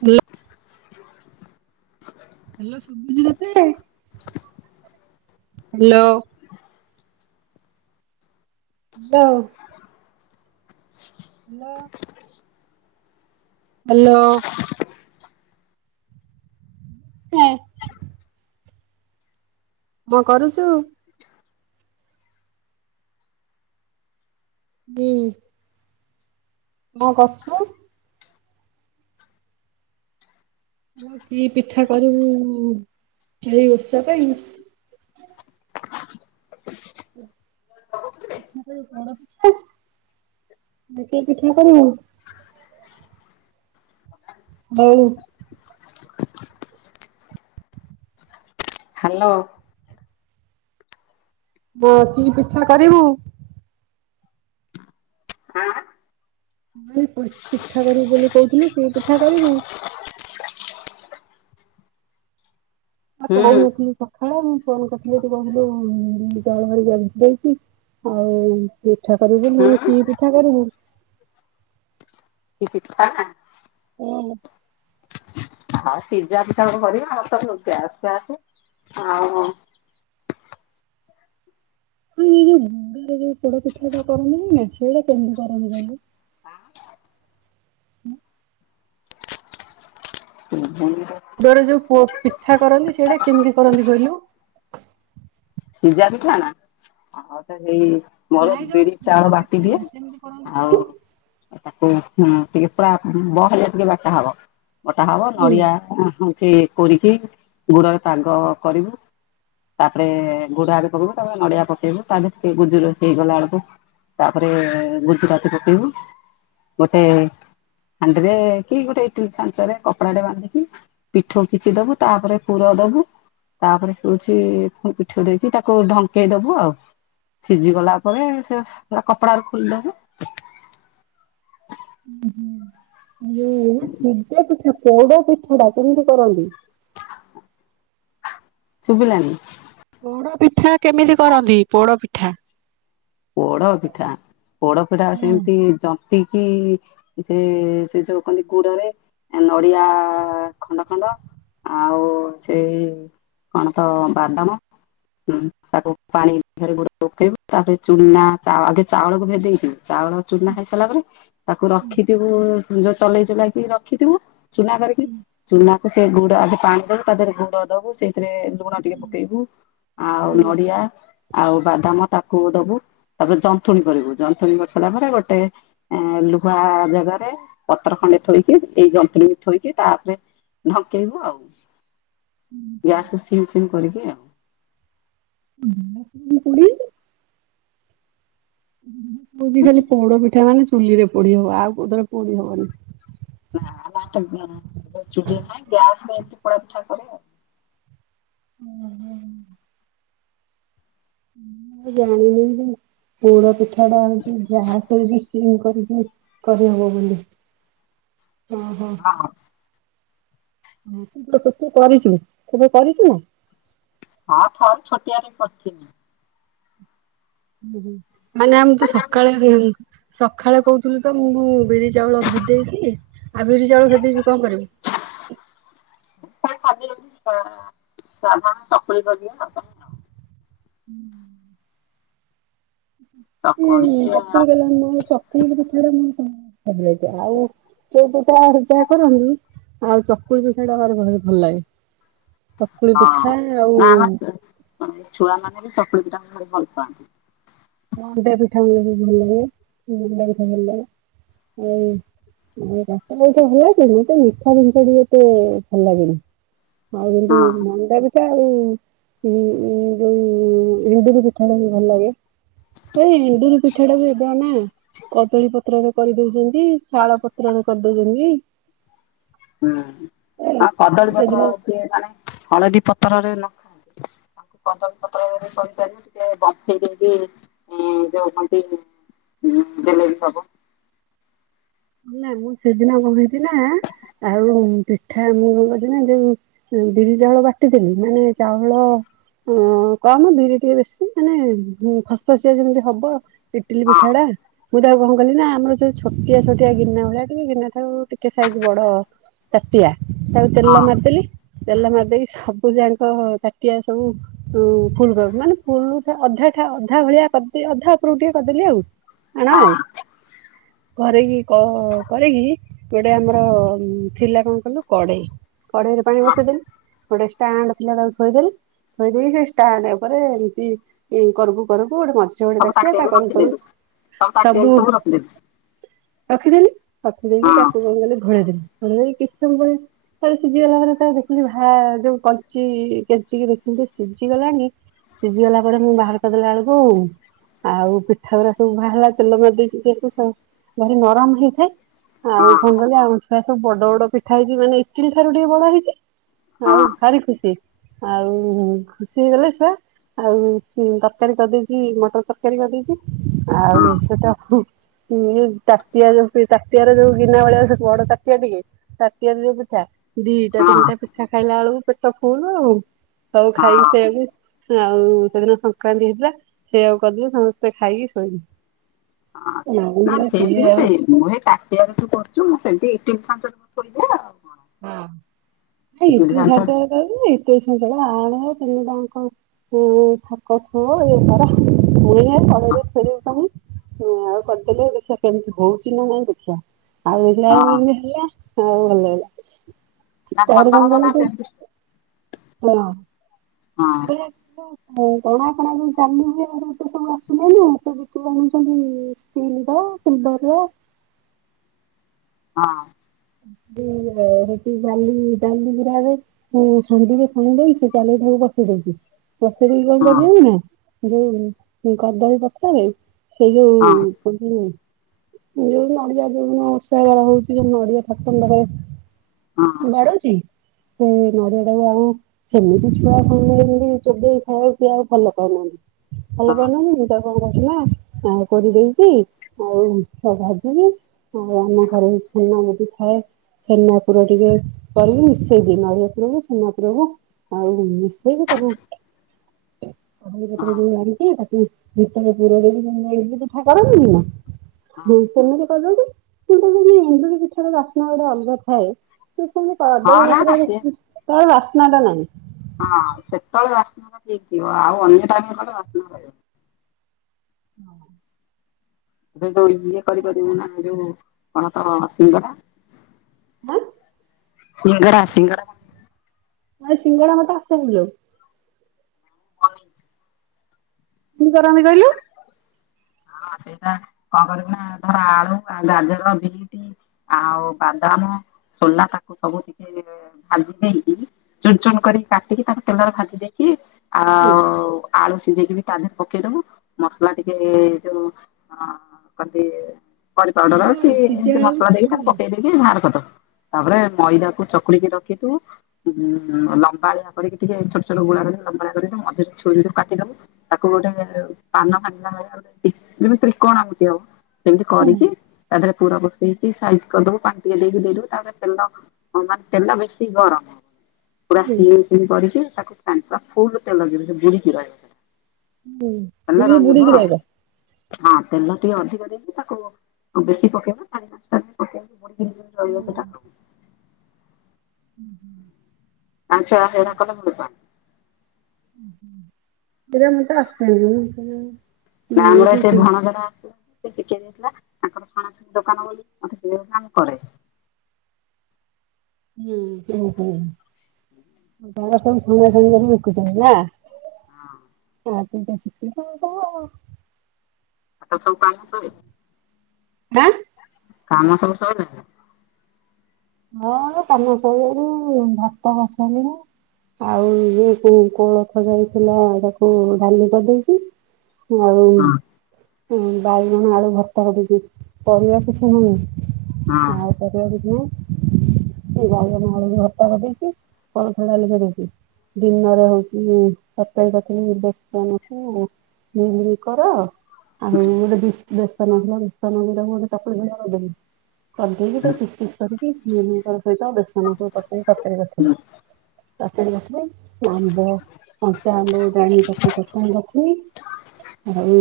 Hello. Hello ଶୁଭୁଛି ତତେ? Hello. Hello. Hello. Hello. [unintelligible] କଣ କରୁଚୁ? ହୁଁ। କଣ କର୍‌ଚୁ? ମୁଁ କି ପିଠା କରିବୁ ଏଇ ଓଷା ପାଇଁ? ମୁଁ କହିଲି ପୋଡ ପି ନିଜେ ପିଠା କରିବୁ। ବଉ। ହାଲୋ। ବୋ କି ପିଠା କରିବୁ? ଆଁ ପିଠା କରିବୁ ବୋଲି କହୁଥିଲୁ କି ପିଠା କରିବୁ? ଆ ହୁଁ କହୁନଥିଲୁ ସ ହଁ ବା ମୁଁ ଫୋନ କରିଥିଲି ତୁ କହୁଥିଲୁ ବିରି ଚାଉଳ ଘେରିକା କିଛି ଦେଇଛି ଆଉ ପିଠା କରିବୁ ହୁଁ ମୁଁ କି ପିଠା କରିବୁ? କି ପିଠା? ହଁ ହେଲା। ହ ସିଝା ପିଠା ଗୋଟେ କରିବା ହ ତ ଗ୍ୟାସ୍ ଫ୍ୟାସ୍ ଆଉ। ହଁ ଏଇ ଯୋଉ ଗୁଡରେ ଯୋଉ ପୋଡ ପିଠା ଟା କରନ୍ତି ନା ସେଇଟା କେମିତି କରନ୍ତି କହିଲୁ। [inaudible] ଗୁଡରେ ଯୋଉ ପୋ ପିଠା କରନ୍ତି ସେଇଟା କେମିତି କରନ୍ତି କହିଲୁ। ସିଝା ପିଠା ନା ଆଉ ତ ହେଇ ମୋର ନାଇଁ ଯୋଉ ବିରି ପୋଡ ଚାଉଳ ବାଟି ପିଠା ଦିଏ ଟା କେମିତି କରନ୍ତି ଆଉ କହିଲୁ? ତାକୁ ଟିକେ ପୁରା ବହଳିଆ ଟିକେ ବାଟା ହବ ବଟା ହବ ହୁଁ, ନଡିଆ ସେ କୋରିକି ଗୁଡରେ ପାଗ କରିବୁ ତାପରେ ଗୁଡ ଆଗେ ପକେଇବୁ ତାପରେ ନଡିଆ ପକେଇବୁ ତା ଦେରେ ଟିକେ ଗୁଜୁରାତି ହେଇଗଲା ବେଳକୁ ତାପରେ ଗୁଜୁରାତି ପଟେଇବୁ ଗୋଟେ ହାଣ୍ଡିରେ କି ଗୋଟେ ଇଟିଲ ଛାଞ୍ଚରେ କପଡାଟେ ବାନ୍ଧିକି ପିଠୋଉ କିଛି ଦବୁ ତାପରେ ପୁର ଦବୁ ତାପରେ ହଉଚି ପୁଣି ପି ଉ ଦେଇକି ତାକୁ ଢଙ୍କେଇ ଦବୁ ଆଉ ସିଝିଗଲା ପରେ ସେ ପୁରା କପଡାରେ ଖୋଲିଦବୁ। ହୁଁ ହୁଁ ଏ ଯୋଉ ସିଜା ପିଠା ପୋଡ ପିଠା ଟା କେମିତି କରନ୍ତି। ଶୁଭିଲାନି। ପୋଡ ପିଠା କେମିତି କରନ୍ତି ପୋଡ ପିଠା? ପୋଡ ପିଠା ପୋଡ ପିଠା ସେମିତି ହୁଁ ଜ ତିକି ଯେ ସେ ଯୋଉ କନ୍ତି ଗୁଡରେ ନଡିଆ ଖଣ୍ଡଖଣ୍ଡ ଆଉ ସେ କଣ ତ ବାଦାମ ତାକୁ ପାଣିଥେରେ ଗୋଟେ ପକେଇବୁ ତାପରେ ଚୁନା ଚା ଆଗେ ଚାଉଳକୁ ଭେଦେଇକି ଚାଉଳ ଚୁନା ହେଇ ସାରିଲା ପରେ ତାକୁ ରଖିଥିବୁ ଯୋଉ ଚଲେଇ ଚଲେଇକି ରଖିଥିବୁ ଚୁନା କରିକି ଚୁନା କୁ ସେ ଗୁଡ ଆଗେ ପାଣି ଦବୁ ତା ଦେହରେ ଗୁଡ ଦବୁ ସେ ସେଥିରେ ଲୁଣ ଟିକେ ପକେଇବୁ ଆଉ ହୁଁ ନଡିଆ ଆଉ ବାଦାମ ତାକୁ ଦବୁ। ତାପରେ ଜନ୍ତୁଣି କରିବୁ ଜନ୍ତୁଣୀ କରିସାରିଲା ପରେ ଗୋଟେ ଲୁହା ଜାଗାରେ ପତ୍ର ଖଣ୍ଡେ ଥୋଇକି ଏଇ ଜନ୍ତୁଣିି କି ଥୋଇକି ତାପରେ ଢ଼ଙ୍କେଇବୁ ଆଉ। ଗ୍ୟାସ ସିମ୍ ସିମ୍ କରିକି ଆଉ। [unintelligible] ମୁଁ ବି ହୁଁ। ଜାଣିନି ପୋଡ ପିଠା ମାନେ ଚୁଲିରେ ପୋଡି ହବ ଆଉ କୋଉଥିରେ ପୋଡି ହବନି। ନା ନା ଚୁଲି ନାହିଁ ଗ୍ୟାସରେ ଏମିତି ପୋଡ ପିଠା କରେ ଆଉ। ହୁଁ ହୁଁ। ଜାଣିନି ପୋଡ ପିଠା ପିଠା ଟା ହଉଛି ଗ୍ୟାସ ବି ସିମ୍ କରିକି କରିହବ ବୋଲି ଅଁ ହଁ। ହଁ। ହଁ ତୁତ ସେଠି କରିଚୁ ସବୁ କରିଛୁ? ହଁ ଥର ଛୋଟିଆଟେ କରିିଥିଲି। ହୁଁ ହୁଁ ମାନେ ଆମେ ତ ସକାଳେ ସଖାଳେ କହୁଥିଲି ତ ମୁଁ ବିରି ଚାଉଳ ଭେଦେଇଛି ଆଉ ବିରି ଚାଉଳ ଭେଦେଇଚୁ କଣ କରିବୁ? [unintelligible] ଚାହା ଚକୁଳି କରିଦିଏ ଆଉ। ହୁଁ। ଚକୁଳି ହୁଁ ଚକୁଳି କଲେ ଭଲଗିବ‌ ଚ [unintelligible] ଆଉ ଯୋଉ ପିଠା ଫିଠା କରନ୍ତି ଆଉ ଚକୁଳି ପିଠା ଟା ଭାରି ଭଲ ଲାଗେ। ଚକୁଳି ଆ, ପିଠା ଆଉ ନା ଆମ ହଁ ଛୁଆ ମାନେ ବି ଚକୁଳି ପିଠା ଭାରି ଭଲ ପାଆନ୍ତି। ମଣ୍ଡା ପିଠା ବି ଭାରି ଭଲ ଲାଗେ ମଣ୍ଡା ପିଠା ଭଲ ଲାଗେ ଆଉ ରାଷି ଲଡୁଟା ଭଲ ଲାଗେ ମତେ ମିଠା ଜିନିଷ ଟିକେ ଏତେ ଭଲ ଲାଗେନି। ଆଉ ଏମିତି ହଁ ମଣ୍ଡା ପିଠ ଆଉ ଉଁ ଉଁ ଯୋଉ ଏଣ୍ଡୁରି ପିଠା ଟା ବି ଭଲ ଲାଗେ। ନାଇଁ ଏଣ୍ଡୁରି ପିଠା ଟା ବି ଓଦା ନା କଦଳୀ ପତ୍ରରେ କରିଦଉଛନ୍ତି। କି ଶାଳ ପତ୍ରରେ କରି ଦଉଛନ୍ତି। ହୁଁ ହଁ କଦଳୀ ପତ୍ର ସେଦିନ ଆଛି ମାନେ ହଳଦୀ ପତ୍ରରେ ନଖିଆନ୍ତି ତାକୁ କଦଳୀ ପତ୍ରରେ କରିପାରିବ ଟିକେ ବମ୍ପେଇ ଦେଇକି ଇ ଯୋଉ କନ୍ତି ହୁଁ ଦେଲେ ବି ହବ। ନା ମୁଁ ସେଦିନ କଣକରିଛି ନା ଆଉ ପିଠା ମୁଁ କରିଛି ନା ଯୋଉ ବିରି ଚାଉଳ ବାଟିଦେଲି ମାନେ ଚାଉଳ ହଁ କମ ବିରି ଟିକେ ବେଶୀ ମାନେ ଖସ ଖସଆ ଯେମିତି ହବ ଇଟିଲି ହଁ ପିଠା ଟା ମୁଁ ତା ତାକୁ କଣ କଲି ନା ଆମର ଯଉ ଛୋଟିଆ ସ ଗିନା ଭଳିଆ କି ଠଉ ଟିକେ ଗିନା କୁ ଟିକେ ସାଇଜ଼ ବଡ ତାଟିଆ ତାକୁ ହଁ ତେଲ ମାରିଦେଲି ତେଲ ମାରିଦେଇକି ସବୁ ଯାଙ୍କ ତାଟିଆ ସବୁ ହୁଁ ଫୁଲ୍ କର ମାନେ ଫୁଲ ଅଧା ଠା ଅଧା ଭଳିଆ କରିଦେ ଅଧା ଉପରକୁ ଟିକେ କରିଦେଲି ଆଉ ଆଣ ହଁ। ଆଉ କରି କି? କ କରିକି ଗୋଟେ ଆମର ଥିଲା କଣ କହିଲୁ କଡେଇ କଡ଼େଇରେ ପାଣି ବସେଇଦେଲି ଗୋଟେ ଷ୍ଟାଣ୍ଡ ଥିଲା ତାକୁ ଥୋଇଦେଲି ଥୋଇ ଦେଇକି ସେ ଷ୍ଟାଣ୍ଡ ଉପରେ ଏମିତି କରୁକୁ କରୁକୁ ଗୋଟେ ମଝି ଯୋଡେ ସବୁ ତାଟିଆ ତା ତାଟିଆକୁ କରୁକୁ ରଖିଦେଲୁ କରୁକୁ ସବୁ [unintelligible] ରଖିଦେଲି ରଖିଦେଇକି ହଁ ତାକୁ କଣ କଲି ଘୋଡ଼େଇ ଦେଲି ଘୋଡେଇ ଦେଇକି କିଛି ସମୟ ଯାଇଛି ଥରେ ସିଝିଗଲା ପରେ ତା ଦେଖିଲି ଭା ଯୋଉ କଞ୍ଚି କେଞ୍ଚିକି ଦେଖିଲି ଯେ ସିଝିଗଲାଣି ସିଝି ଗଲା ପରେ ମୁଁ ବାହାର କରିଦେଲା ବେଳକୁ ଆଉ ପିଠା ଉରା ସବୁ ବାହାରିଲା ତେଲ କରି ଦେଇେଚି ଯେହେତୁ ସ ଭାରି ନରମ ହେଇଥାଏ। ଆଉ କଣ କହିଲ ଆମ ଛୁଆ ସବୁ ବଡ ବଡ ପିଠା ହେଇଛି ମାନେ ଇଟିଲି ଠାରୁ ଟିକେ ବଡ ହେଇଛି ହଁ ଆଉ ଭାରି ଖୁସି ଆଉ ଖୁସି ହେଇଗଲେ ଛୁଆ ଆଉ ତରକାରୀ କରିଦେଇଚି ମଟର ତରକାରୀ କରିଦେଇଚି ହଁ ଆଉ ସେଟା ସୁ [unintelligible] ତାଟିଆ ଯୋଉ ତାଟିଆର ଯୋଉ ଗିନା ଭଳିଆ ବଡ ତାଟିଆ ଟିକେ ତାଟିଆ ରେ ଯୋଉ ପିଠା ଦିଟା ହଁ ତିନିଟା ପିଠା ଖାଇଲା ବେଳକୁ ପେଟ ଫୁଲୁ ଆଉ ସବୁ ଖାଇକି ହଁ ସେଇଆକୁ ଆଉ ସେଦିନ ସଂକ୍ରାନ୍ତି ହେଇଥିଲା ସେଇଆକୁ କରିଦେଲି ସମସ୍ତେ ଖାଇକି ଶୋଇଲୁ। ହଁ ହଁ ସେଇ ଥିବିି ଆଉ ସେ ମୁଁ ଏ ତାଟିଆରେ ତୁ କରୁଚୁ ମୁଁ ସେମିତି ଇଟିଲି ଛାଞ୍ଚରେ ମୁଁ ଥୋଇ ଦିଏ ଆଉ। କଣ। ହଁ ନାଇଁ ଇଟିଲି ଛାଞ୍ଚ କଣ କି [unintelligible] ହୁଁ ଥାକ ଥୁଅ ଇଏ କର ମୁଁ କଡ଼େଇ ରେ [unintelligible] ପାଇଁ ଆଉ କରିଦେଲି ଦେଖିଆ କେମିତି ହଉଚି ନା ନାଇଁ ଦେଖିଆ। ଆଉ ନରମ ହଁ ଯେମିତି ହେଲା ଆଉ ଭଲ ଲାଗିଲା। ନାଁ ତାପରେ ଭଲ କଣ ହବ କହିଲୁ ନା ଯୋଉ ସେମତି ସି ହଁ ହଁ [unintelligible] ହଉ କଣ ଆପଣ ଯୋଉ ଜାମୁ ହୁତେ ସବୁ ଆସୁନାହି ନାତ ବିତ ଜଣୁଛନ୍ତି। [unintelligible] ହଁ। ହେଠି ଡାଲି ଡାଲି ଗିରାବେ। ହଁ ସଡିରେ ଶଣି ଦେଇଛି ଚାଲି ତାକୁ ପକେଇଦଉଛି। ବଷେଇ କଣ ହଁ ହଁ କରିଦଉ ନା ଯୋଉ କଦଳୀ ପତ୍ର ରେ ସେଇ ହଁ ଯୋଉ। ଯୋଉ ନଡିଆ ଯୋଉ ବର୍ଷା ବେଳ ହଉଛି ଯ ନଡିଆ। [unintelligible] ହଁ। ଛାଡୁଛି ହୁ ନଡ଼ିଆ ଟାକୁ ଆଉ। ସେମିତି ଛୁଆ କଣ ଏମିତି ଚୋବେଇ ଖାଇବାକୁ କି ଆଉ ଭଲ ପାଉନାହାନ୍ତି ଭଲ ପାଉନାହାନ୍ତି ମୂତା। କଣ କଲିନା କୋରିଦେଇଛିି ଆଉ ଭାଜିବି। ଆଉ ଆମ ଘରେ ଛେନା। ଏ ଛେନାପୁର ଟିକେ କରୀକି ସେଇ ନଡିଆପୁର କୁ ଛେନାପୁରକୁ। ଆଉ ମିଶେଇକି ତାକୁ। ଆ ପରେ ଯଉ ବା ତାକୁି ଭିତରେ ପୁର ଦେଇକି ପିଠାକରନ୍ତିନି ନା! ହଁ। ହୁଁ ସେମିତି କରୁଛନ୍ତି କିନ୍ତୁ ଯଦି ଏଣ୍ଡୁରି ପିଠା ର ବାସ୍ନା ଗୋଟେ ଅଲଗା ଥାଏ। ସେ ସେତି ହଁ ନା ନା ସିଏ କଦଳୀପତ୍ର ବାସ୍ନା ଟା ନାହିଁ। ହଁ ସେତେବେଳେ ବାସ୍ନ ର ଠିକ ଥିବ ଆଉ ଅନ୍ୟ ଟାଇମ୍ ତଳେ ବାସ୍ନା ରହିବ। ହଁ। ତମେ ଯୋଉ ଇଏ କରିପାରିବୁ ନା ଯୋଉ କଣ ତ ସିଙ୍ଗଡ଼ା। ଆଁ ସିଙ୍ଗଡା ସିଙ୍ଗଡା। ନାଇ ସିଙ୍ଗଡ଼ା ମତେ ଆସେନି ଲୋ। [unintelligible] କେମିତି କରନ୍ତି କହିଲୁ। ହଁ ସେଇଟା କଣ କରିବୁ ନା ଧର ଆଳୁ ଗାଜର ବିଟି। ଆଉ ବାଦାମ ସୋଲା ତାକୁ ସବୁ ଟିକେ। ଭାଜି ଦେଇକି ଚୁନ ଚୁନ କରିକି କାଟିକି ତାକୁ ତେଲରେ ଭାଜି ଦେଇକି। ଆଉ ଆଳୁ ସିଝେଇକି ବି ତା ଦେହରେ ପକେଇଦବୁ ମସଲା ଟିକେ। ଯୋଉ କ କରୀପାଉଡର ସିଝା କି ଆଳୁ ସିଝା ଏମତି ଆଳୁକୁ ମସଲା ଦେଇକି ତା ଚକଟିକି ପକେଇ। ତିକି ବାହାର କରିଦୋବୁ ତାପରେ ମଇଦାକୁ ଚକୁଳିକି ରଖିୁ ଉ ଲମ୍ବାଳିଆ। କରିକ ଟିକେ ଛୋଟ୍ ଛୋଟ୍ ଗୁଲା କରିବ ମଝରେ ଛୁରିରେ କାଟିଦବ। ତାକୁ ଗୋଟେ ପାନ ଫାଙ୍ଗିଲା। ଯେମିତି ତ୍ରିକୋଣ ଏମିତି ଆଉ ସେମିତି କରିକି ତା ଦେହରେ ପୁର ପସେଇ। ଟ ସାଇଜ୍ କରିଦବୁ ପାଣି ଟିକେ ଦେଇକି ଦେଇଦବୁ ତାପରେ ତେଲ ମାନେ ତେଲ ବେଶୀ ଗରମ। ପୁରା ସିଙ୍ଗ ସିଙ୍ଗ କରିକି ତାକୁ ପୁରା ଫୁଲେ ଲଗେଇ ବୁଡିକି ରହିବ। ହୁଁ ତେଲ ଯେମିତି ବୁଡିକି ଆଉ ରହିବ। ହଁ ତେଲ ଟିକେ ଅଧିକ ଦେଇକି ତାକୁ ବେଶୀ ପକେଇବା ଚାରି ପାଞ୍ଚଟା ପକେଇବି ବ। ଜେନ୍ତି ରହିବ ସେଟା ଆଉ। [inaudible] ଆଚ୍ଛା ସେଇଟା କଲେ ହଲା। ଏରେ ମୁଁ ତ ଆସିସାଇଲାନି। ନା ଆମର ସେ ଭଣଜାଟା ଆସ। ସେ ଶିଖେଇ ଦେଇଥିଲା ତାଙ୍କର ଛଣାଛଣି ଦୋକାନ ବୋଲି ସେ କାମ କରେ। ହୁଁ ହୁଁ ସମନ୍ଦରା ନା। [unintelligible] ଆ ସବ କାନସ। ଆଁ। କାମ ସବୁ ସାଇଲାଣୀ। ହଁ କାନ ଶିବାରୁ ଭାତ କରିସାଇଲିଣି। ଆଉ ଇଏ କୋ କୋଳଥ ଯାଇ ଥିଲା, ତାକୁ ଡାଲି କରିଦେଇଛି। ଆଉ ହଁ ବାଇଗଣ ଆଳୁ ଭର୍ତ୍ତା କରି ଦେଇଚି, ପରିବା କିଛି ହଁ ନାହିଁ। ଆଉ ପରିବା କିଛି ନାହିଁ ଖାଲି ବାଇଗଣ ଆଳୁ କୁ ଭର୍ତ୍ତା କରିଦେଇଛି, କୋଳଥ ଡାଲି କରିଦେଇଛି। ଦିନରେ ହଉଛି ତରକାରୀ କରିଥିଲି, ବେସନକୁ ମିଲ୍ ମିକର। ଆଉ ଗୋଟେ [unintelligible] ବେସନ ଥିଲା ବେସନକୁ ଗୋଟେ ଚକୁଲି ଭଲିଆ କରିଦେବି। କରିଦେଇକି ତାକୁ ପିସ୍ ପିସ୍ କରିକି ମିଲ୍ ମିକର୍ ସହିତ, ବେସନ ପକେଇକି ତରକାରି କରିଥିଲି। [unintelligible] ଆମ୍ବ କଞ୍ଚା ଆମ୍ବ ଗୋଟେ ଆଣି ଚଟୁଆଣି କରିଥିଲି, ଆଉ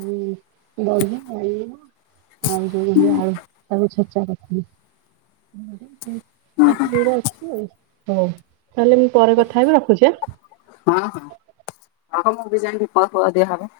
ଆଉ ଦହି ବାଇଗଣ ଆଉ ଯୋଉ ଆଳୁ [unintelligible] [unintelligible] ହଁ ତାହେଲେ ଆମେ ପରେ କଥା ହବା, ରଖୁଛି ଆଁ। ହଁ -ହଁ ଆଉ ମୁଁ ବି ଜାଣିଲି କୋଉ ଫଳ ଦିଆ ହବ।